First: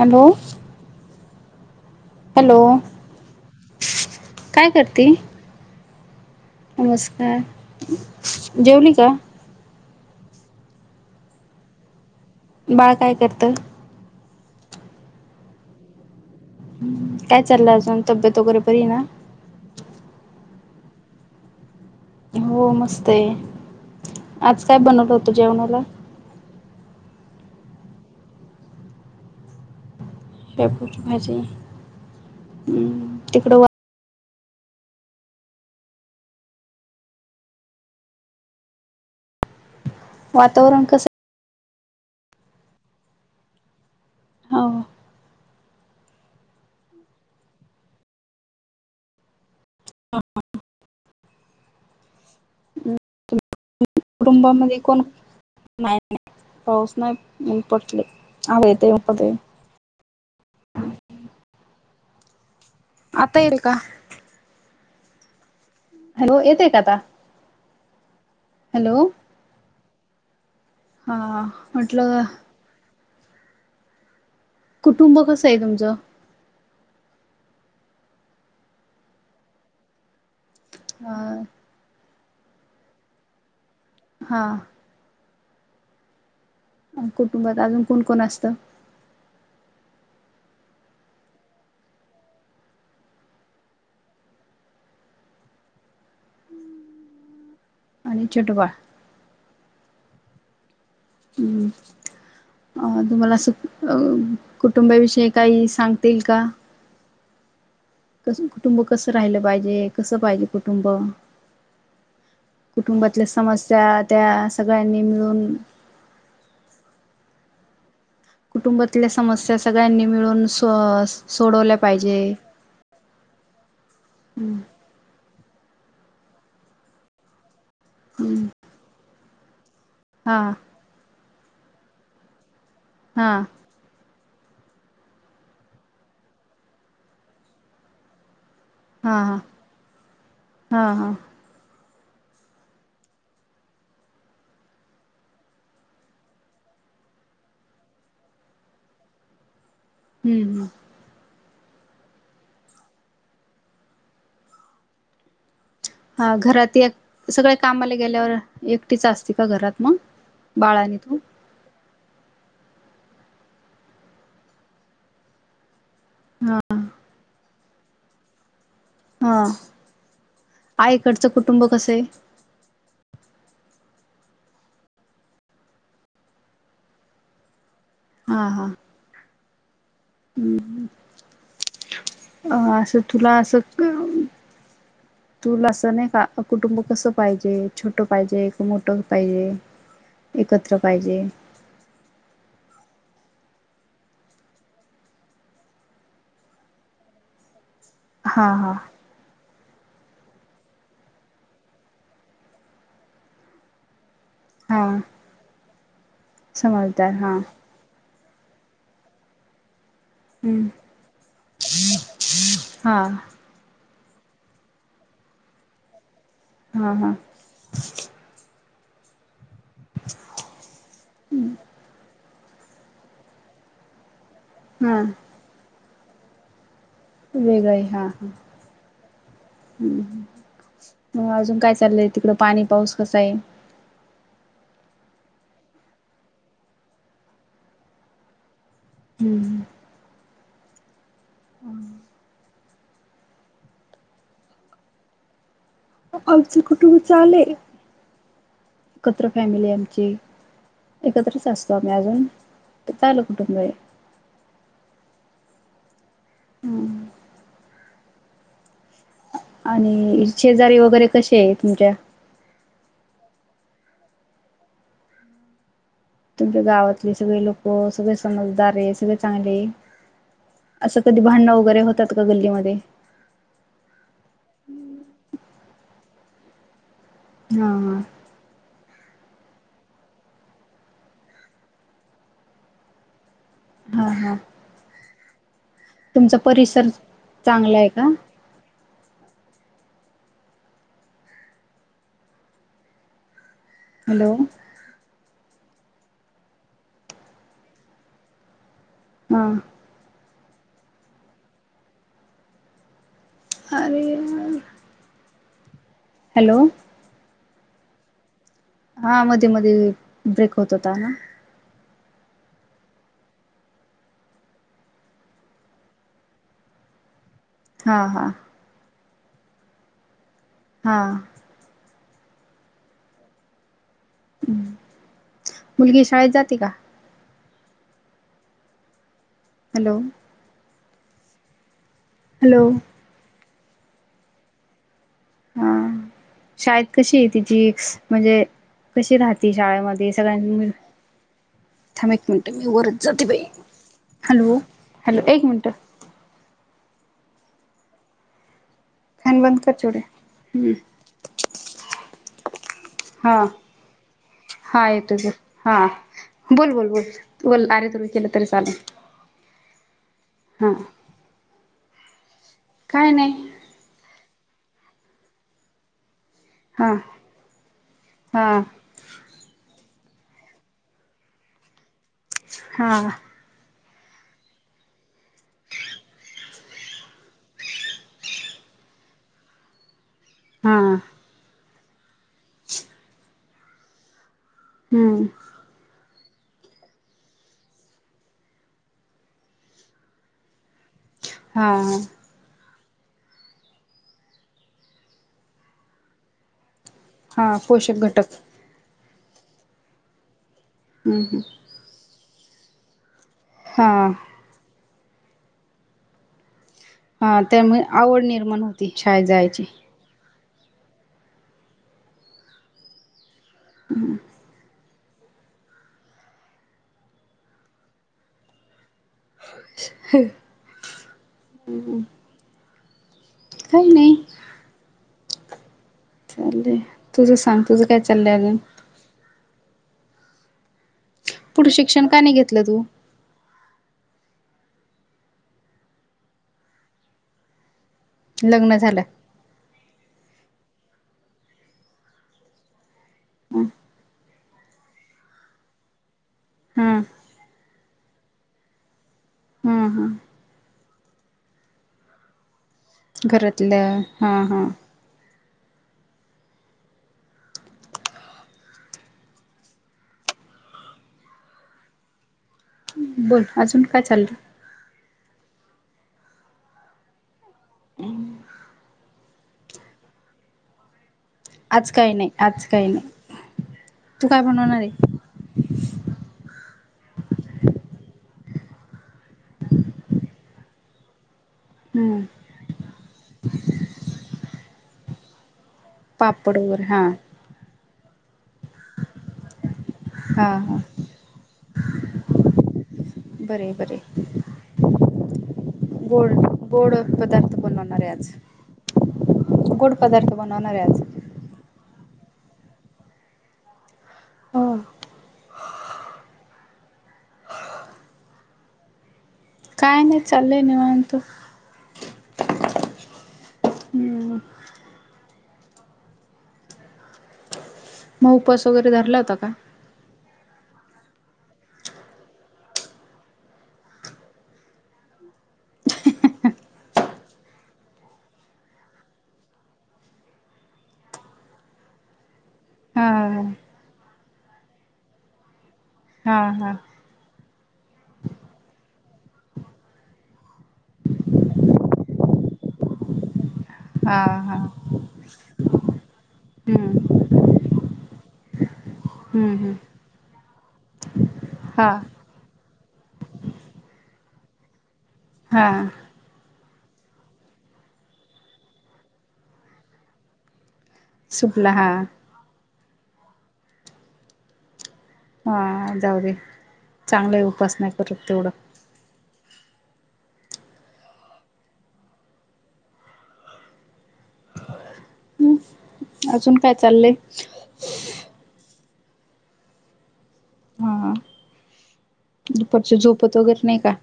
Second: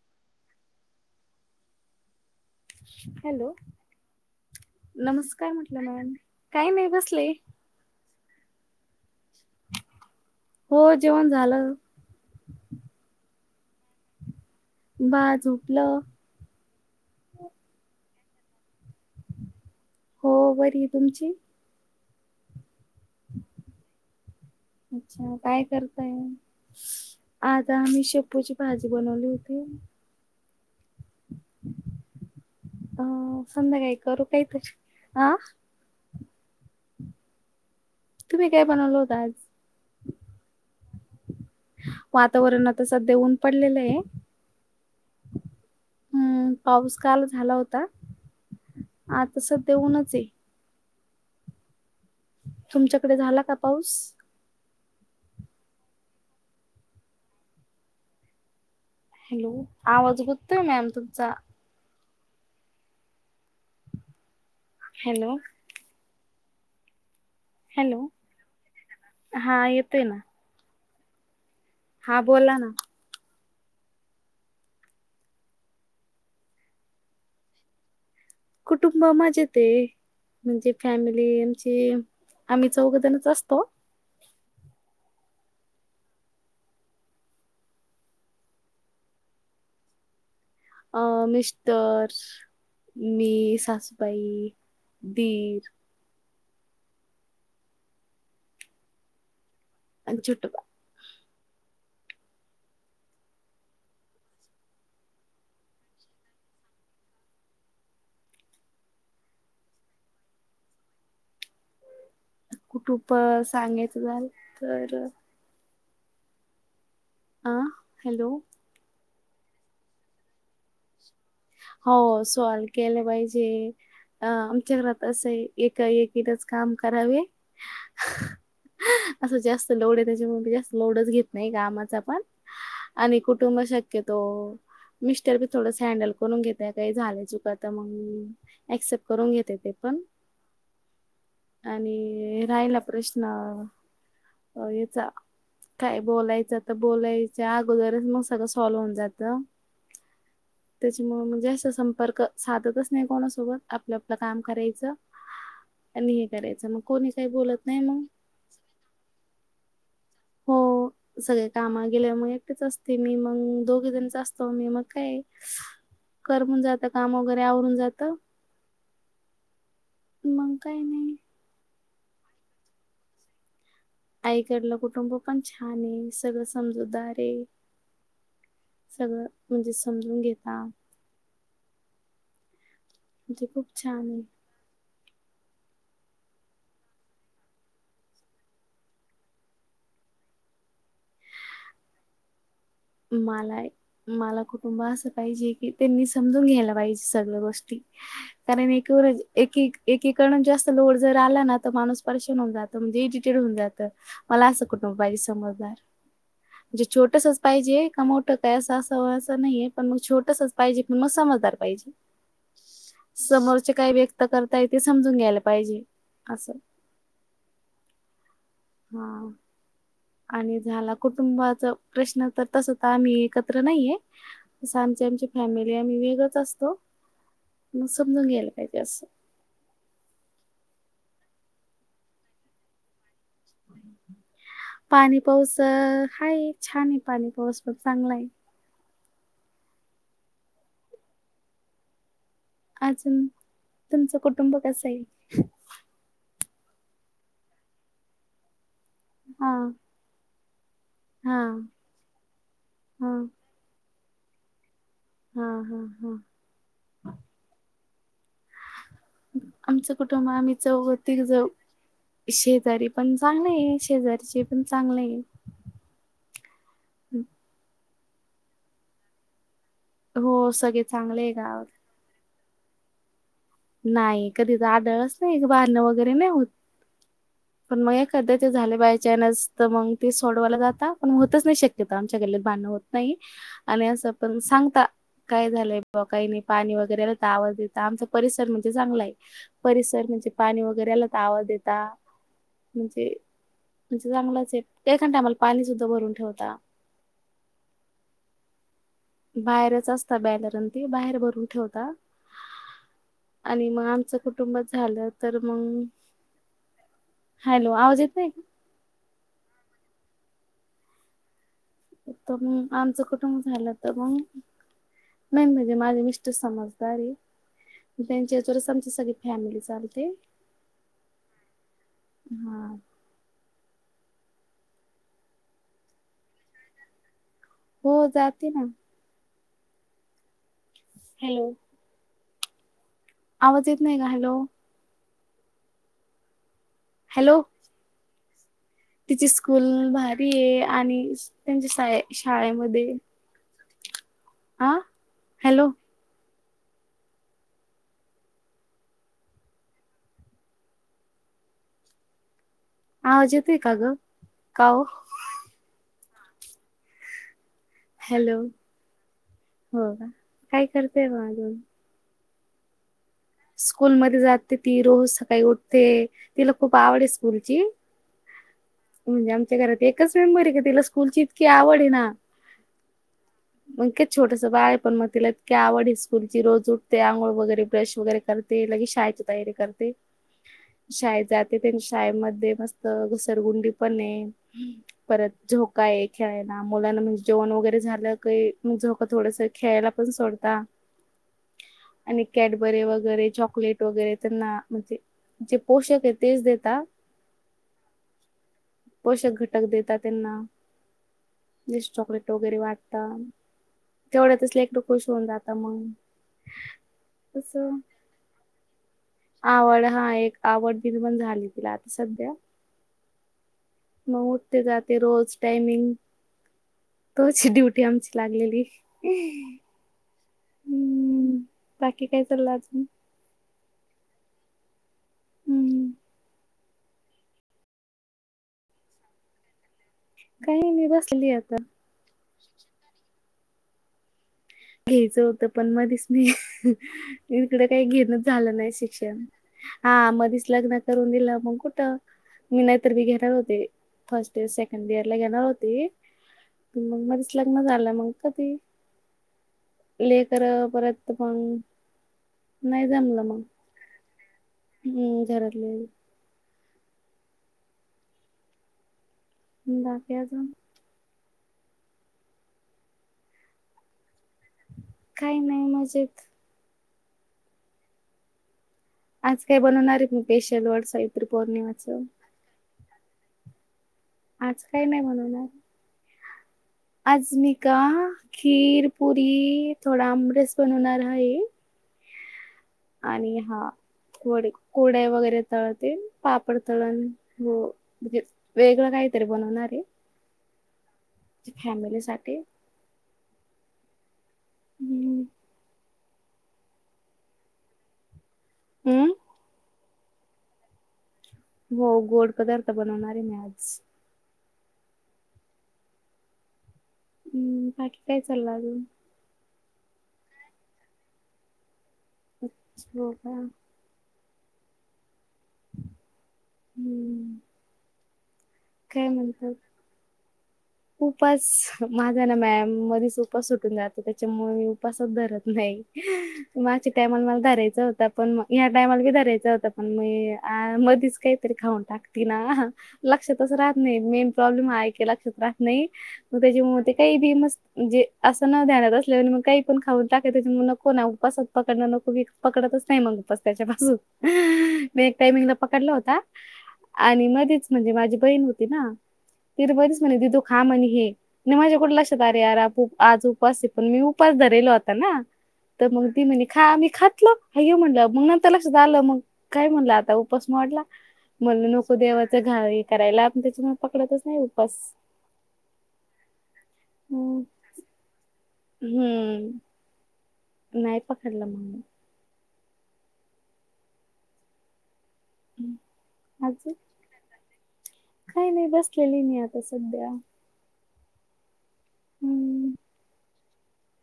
Hello hello hello काय करते नमस्कार म्हटलं म्हंटलं मॅम. काही नाही बसले नमस्कार जेवली का? हो जेवण झालं. बाळ काय करत? बाळ झोपल. काय चाललं अजून तब्येत वगैरे बरी ना. हो बरी तुमची? हो मस्त आहे आज काय बनवलं होतं अच्छा काय जेवणाला? करताय आज आम्ही शेपूची भाजी बनवली होती. शेपूची भाजी हम्म तिकडं काही तर आ. तुम्ही काय बनवलं होत आज? वातावरण कसं? वातावरण आता सध्या ऊन पडलेलं आहे. हो. हम्म पाऊस काल झाला होता आता सध्या ऊनच आहे. तुमच्याकडे झाला का पाऊस? कुटुंबामध्ये कोण नाही पाऊस नाही ऊन पडलं आवत हॅलो आवाज गततो मॅम तुमचा. आता येईल का? हॅलो. हॅलो येतोय का आता. हॅलो हॅलो हा येतोय ना. हा. हा म्हटलं बोला ना. कुटुंब कसं आहे तुमचं? कुटुंब मजेत आहे म्हणजे फॅमिली अ आमची आम्ही चौघजणचं असतो. हा. अ कुटुंबात अजून कोण कोण असतं. अं मिस्टर मी, साासबाई, दिर आणि छोटुबाळ. अन छोटुबाळ. हम्म. अं तुम्हाला अस कुटुंबाविषयी काही सांगता येईल का? कस कुटुंब कसं राहिलं पाहिजे कसं पाहिजे कुटुंब? कुटुंब कुटुंबातल्या समस्या सांगायचं झालं त्या तर सगळ्यांनी मिळून आ. कुटुंबातल्या समस्या सगळ्यांनी मिळून सो सोडवल्या हो पाहिजे. स्वाल केलं पाहिजे अ हम्म आमच्या घरात असं आहे. एका एकीनेच काम करावे. हम्म. असं जास्त लोड आहे त्याच्या मी जास्त लोडच घेत नाही कामाच पण आणि हा कुटुंब शक्य तो मिस्टर बी थोडस हँडल करून घेतय काही झालंय चुक तर मग ऍक्सेप्ट हा करून हा घेते ते पण हा हा आणि ते राहिला प्रश्न याचा काय बोलायचं तर बोलायचा अगोदरच मग सगळं सॉल्व होऊन जातं. हम्म हम्म. त्याच्यामुळ म्हणजे अस संपर्क साधतच नाही कोणासोबत आपलं आपलं काम करायचं. आणि हे हा करायचं घरात मग ए कोणी काही सगळ्या बोलत नाही कामाला मग गेल्यावर एकटीच असती का घरात मग बाळ आणि तू. मग गेल्या मग एकटेच असते मी मग दोघे जणच असतो मी मग काय कर हा म्हणून जात काम वगैरे आवरून जात. हा नाही. आईकडचं कुटुंब कसं आहे. आईकडलं कुटुंब पण छान आहे सगळं समजूदार आहे. हा हा. सगळं म्हणजे समजून घेता. अ असं तुला म्हणजे असं खूप छान आहे तुला तसं नाही का कुटुंब कसं पाहिजे, छोटं पाहिजे का मोठं पाहिजे? एकत्र पाहिजे. मला -मला कुटुंब असं पाहिजे, की त्यांनी समजून घ्यायला पाहिजे सगळं गोष्टी. हा कारण हा एक वरच एकेक एकीकडनं जास्त लोड जर आला ना, तर माणूस परेशान होऊन जातं, म्हणजे इडिटेड होऊन जातं. मला असं हा कुटुंब पाहिजे समजदार. समजदार हा. ते का मोठं काय असं असावं असं नाहीये. पण मग छोटसंच हम्म पाहिजे पण मग समजदार पाहिजे, हा समोरच्या काही व्यक् त करताय ते समजून घ्यायला पाहिजे. असं हा हा. हा, आणि झाला कुटुंबाचं प्रश्न तर तसं तर आम्ही एकत्र नाहीये, तसं हा आमची आमची फॅमिली आम्ही वेगळच असतो. वेगळंय, मग हा हा, समजून घ्यायला पाहिजे असं हम्म हम्म. मग अजून काय चाललंय तिकडं पाणी पाऊस कसंय? पाणी पाऊस अ, हाय छान आहे पाणी पाऊस पण चांगलाय. हम्म, हम्म. हम्म. अजून तुमचं कुटुंब कसंय? आमचं कुटुंब चांगलंय, एकत्र हा फॅमिलीय आमची. हा एकत्रच असतो आम्ही अजून, तर हा चालू कुटुंब आहे. हा हा हा. हम्म. आमचं आणि कुटुंब आम्ही शेजारी चौग वगैरे तिघं कसे ज आहे तुमच्या? शेजारी पण चांगलंय, शेजारचे पण चांगलंय. तुमच्या गावातले सगळे लोकं सगळे समजदार आहे सगळे चांगले. हो सगळे असं कधी चांगले आहे भांडणं गावात. वगैरे होतात का गल्लीमध्ये? नाही कधी इथं आढळच नाही. भांडणं वगैरे नाही होत. हा पण मग एखाद्याचे झाले बाई. नसत मग ते सोडवायला जाता. पण होतच नाही शक्यतो आमच्या गल्लीत. भांडणं होत नाहीत. आणि हा हा असं हा पण सांगता. काय झालंय बा काही तुमचा नाही. पाणी परिसर वगैरेला आवाज चांगला देता आहे आमच का? तर म्हणजे चांगला आहे. परिसर म्हणजे पाणी वगैरे आला तर आवाज देता म्हणजे. म्हणजे हॅलो चांगलंच आहेत. एखाद्या टाईमला पाणी सुद्धा भरून ठेवता. हा बाहेरच असता. बॅलरन ती बाहेर भरून ठेवता. आणि मग अरे आमचं यार कुटुंब झालं तर मग हॅलो. हॅलो आवाज येत नाही? हा मध्ये-मध्ये ब्रेक होत होता ना. तर मग आमचं कुटुंब झालं तर मग. मेन म्हणजे माझे मिस्टर समजदारी. हा हा त्यांच्याजोवरच आमची सगळी फॅमिली चालते. हा. हा. मुलगी शाळेत जाते का? हो जाते ना. हॅलो. हॅलो. हॅलो. आवाज येत नाही का? हॅलो. हा शाळेत कशी हॅलो तिची म्हणजे कशी तिची राहते स्कूल शाळेमध्ये भारी सगळ्यां आहे मी आणि त्यांच्या शा [inaudible] थांब एक मिनट मी शाळेमध्ये वरच जाते बाई. हॅलो, आ हॅलो एक मिनट. फॅन बंद कर चिवडे हम्म. [inaudible] आवाज हा हा येतोय का ग का [inaudible] ओ हा येतच आहे हा. बोल बोल बोल बोल अरे तुला केलं हॅलो तरी चाल हो का? काय करतेय म अजून? काय नाही. स्कूलमध्ये जाते ती रोज सकाळी उठते तिला खूप हा आवड आहे स्कूलची. हा [inaudible] म्हणजे आमच्या घरात एक कसं हाय म [unintelligible] तिला स्कूलची इतकी आवड आहे ना? हा. मगच छोटंस बाळ आहे पण मग तिला ईतकी आवड स्कूलची रोज उठते. अंघोळ वगैरे ब्रश वगैरे करते. लगे शाळेची तयारी करते. हा [inaudible] शाळेत जाते तेन शाळेमध्ये मस्त घुसरगुंडी पण आहे. हम्म परत झोका एक खेळायला मुलां म्हणजे जेवण वगैरे झालं काही मग झो का थोडस खेळायला पण सोडता. हा. बरे वगैरे चॉकलेट वगैरे त्यांना म्हणजे जे पोषक आहे तेच देता हा पोषक घटक पोषक घटक देतात. त्यांना हम्म [inaudible] जे चॉकलेट वगैरे वाटता. हा तेवढ्या तसले एकटं खुश होऊन जात मग. हा तसं त्यामुळे आवड निर्माण होती. शाळेत जायची. आवड हा एक आवड निर्माण झाली तिला आता सध्या [inaudible] मग ते जात ते रोज टायमिंग, तोची ड्युटी आमची लागलेली. [unintelligible] हम्म, बाकी काय चाललं अजून? काही नाही. हम्म. [unintelligible] तुझं सांग, तुझं काय चाललंय अजून? काही नाही बस पुढं शिक्षण का नाही घेतलं तू? घ्यायचं होतं पण मधीच मी, हिकडं काय घेत नच झालं नाही लग्न शिक्षण, झालं हा मधीच लग्न करून दिलं मग कुठं मी नाहीतर बी घेणार होते, फर्स्ट इयर, सेकंड इयर ला घेणार होते. पण हा मग मधीच लग्न झालं, मग कधी? हम्म हम्म लेकरं परत मग नाही जमलं मग, घरातल्या हा हा हम्म, घरातले बाकी अजून? बोल अजून काय चाललं? काही नाही मजेत. हम्म. आज काय बनवणार आहे पेशल [unintelligible] आज काही नाही, आज काही नाही. तू काय आज बनवणार काही नाही आहे? बनवणार? आज मी का, खीर, पुरी थोडा आमरस बनवणार हाय. हम्म. आणि हा कुरड्या वगैरे. तळते, पापड वगैरे तळण हा हो. म्हणजे वेगळं काहीतरी बनवणार आहे. हा. हा. फॅमिली साठी बर बर. हम्म गोड-गोड पदार्थ बनवणार आहे आज. हम्म. गोड पदार्थ बनवणार हाय आज. हो गोड पदार्थ बनवणारे मी आज. हो. हम. बाकी काय चालय आजुन. काय नाही चालय निवांत. हो का. ह. हम्म. मग उपवास वगैरे काय धरला होता म्हणतात का? उपास माझा ना मॅम मधच उपास सुटून जातो. त्याच्यामुळे मी उपासच धरत नाही. मागच्या टायमाला मला धरायच होता. पण ह्या टायमाला धरायचा होता पण. मि धरलाय मध्येच काहीतरी खाऊन टाकते ना. हा लक्षातच राहत नाही. मेन प्रॉब्लेम आहे. की लक्षात राहत नाही. हा मग हा त्याच्यामुळे ते काही बी. मस्त म्हजे असं नण्यात. मग काही पण खाऊ टाक. नको ना उपासात पकडण नको पकडतच नाही मगप. त्याच्या बाजून हा हा मी एक टाइमिंगला पकडला होता. हम्म आणि मध्येच म्हणजे माझी बहीण होती ना. हम्म ति हम्म मधच म्हणे दिदु खा म्हण हे. हा माझ्याकडून लक्षात आरे यार आज उपास आहे. पण मी उपास धरेलो होता. ना हा तर म्हणती [unintelligible] खा मी खातलो हायो म्हणलं, मग नंतर लक्षात आलं मग काय म्हणलं आता उपास मोडला. म्हणलं सुपला हा नको देवाच घा हे करायला, त्याच्यानं पकडतच नाही उपास. हा जाऊ दे चांगलं उपास नाही, करत तेवढं. हम. नाही पकडला मग. हम अजून काय चाललंय? केली नाही, आता सध्या. हा हम्म दुपारच झोपत वगैरे नाही का?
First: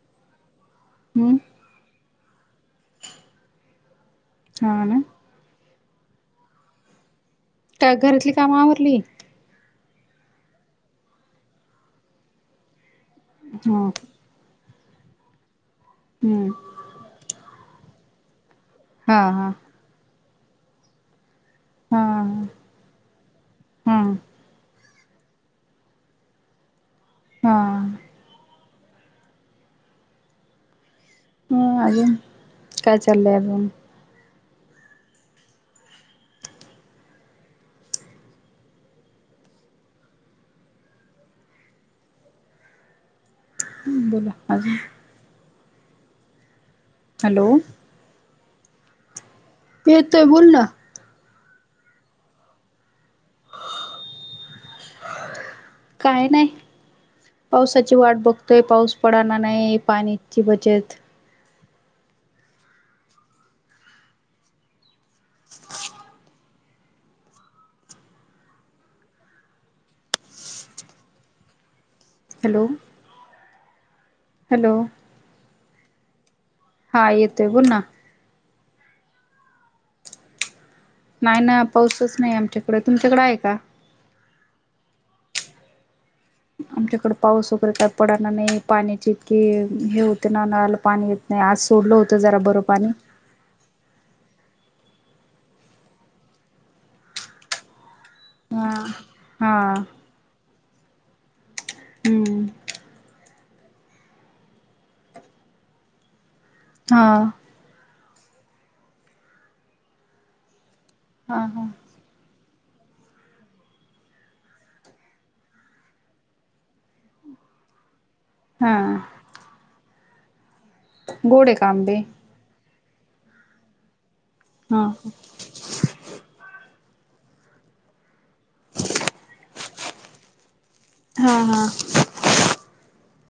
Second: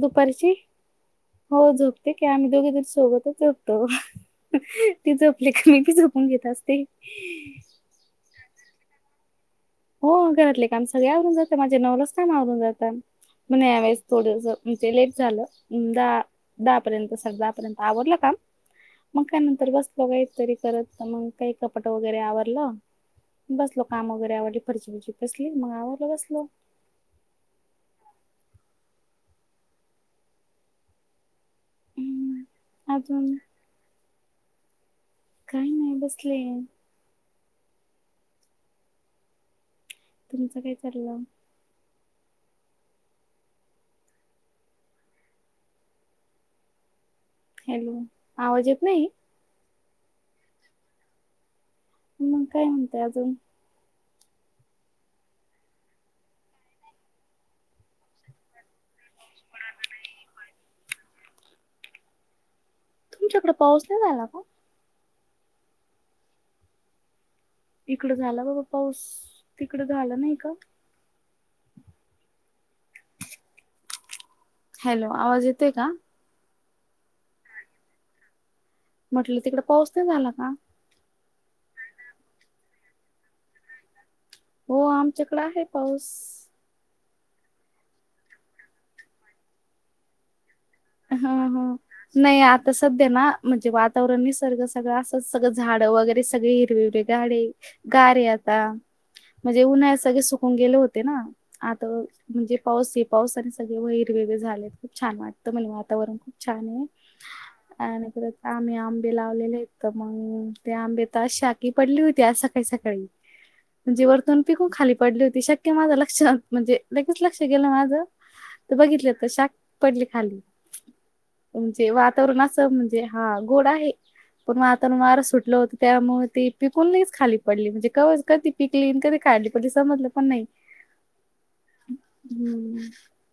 दुपारीची हम्म हो झोपते, की आम्ही दोघी जण सोबतच झोपतो. हा ना ती झोपली की मी पण झोपून घेत असते. का घरातली काम आवरली? हो, घरातले काम सगळे आवरून जातं, माझे नऊलाचं काम आवरून जातं म्हण हा यावेळेस थोडंस म्हणजे लेट झालं दहा हम्म दहा पर्यंत स दहा पर्यंत आवरलं काम. हा मग काय हा नंतर बसलो, काही तरी करत मग काही कपाट वगैरे हा आवरलं बसलो, हा काम वगैरे आवरल जी कसली मग आवरलं बसलो. हा. हा, अजून हम्म काय चाललंय अजून? काही नाही बसले. तुमचं काय चाललं? बोला अजून. हॅलो! आवाज येत नाही. येतोय बोल ना. मग काय म्हणताय अजून? काय नाही. पावसाची वाट बघतोय. पाऊस पडना नाही. पाण्याची बचत. तुमच्याकडे पाऊस नाही झाला का? इकडं झाला बाबा पाऊस.. तिकड झालं नाही का? हॅलो. हॅलो आवाज येते का? हा येतोय बोल ना. म्हटलं तिकड पाऊस नाही झाला का? नाही ना.. पाऊसच नाही आमच्याकडे. तुमच्याकडें आहे का? हो आमच्याकडे आहे पाऊस. आमच्याकडे पाऊस वगैरे काय पडना नाही. पाण्याची इतकी हे होते ना नळाला- पाणी हा. येत नाही आज हा. सोडलं होतं जरा नाही बरं आता पाणी सध्या ना. म्हणजे वातावरण. निसर्ग सगळं. अस सगळं झाड वगैरे सगळे. हिरवे-हिरवे झाडे. गार ये आता. हा हा म्हणजे उन्हाळ्यात सगळे सुकून गेले होते ना. आता हम्म म्हणजे पाऊस हे पाऊस आणि सगळे हिरवगरे झाले खूप छान वाटतं म्हणजे वातावरण. छान आहे. हा अ-परत आम्ही आंबे लावलेले आहेत तर मग. त्या आंब्याेत हा हा शाकी पडली होती. आज सकाळी-सकाळी. म्हणजे वरतून पिकून खाली पडली होती. शक्य माझं लक्षात म्हणजे लगे-लक्ष गेलं माझं. तर बघितलं हा तर शाक पडली खाली. गोड आहे का म्हणजे आंबे वातावरण अस. म्हणजे हा गोड आहे. पण मग हा आता वार सुटल होत त्यामुळे ते पी पिकून खाली पडली. म्हणजे क कधी पिकली. आणि कधी काढली पडली समजलं पण नाही. हा हा [inaudible] हम्म.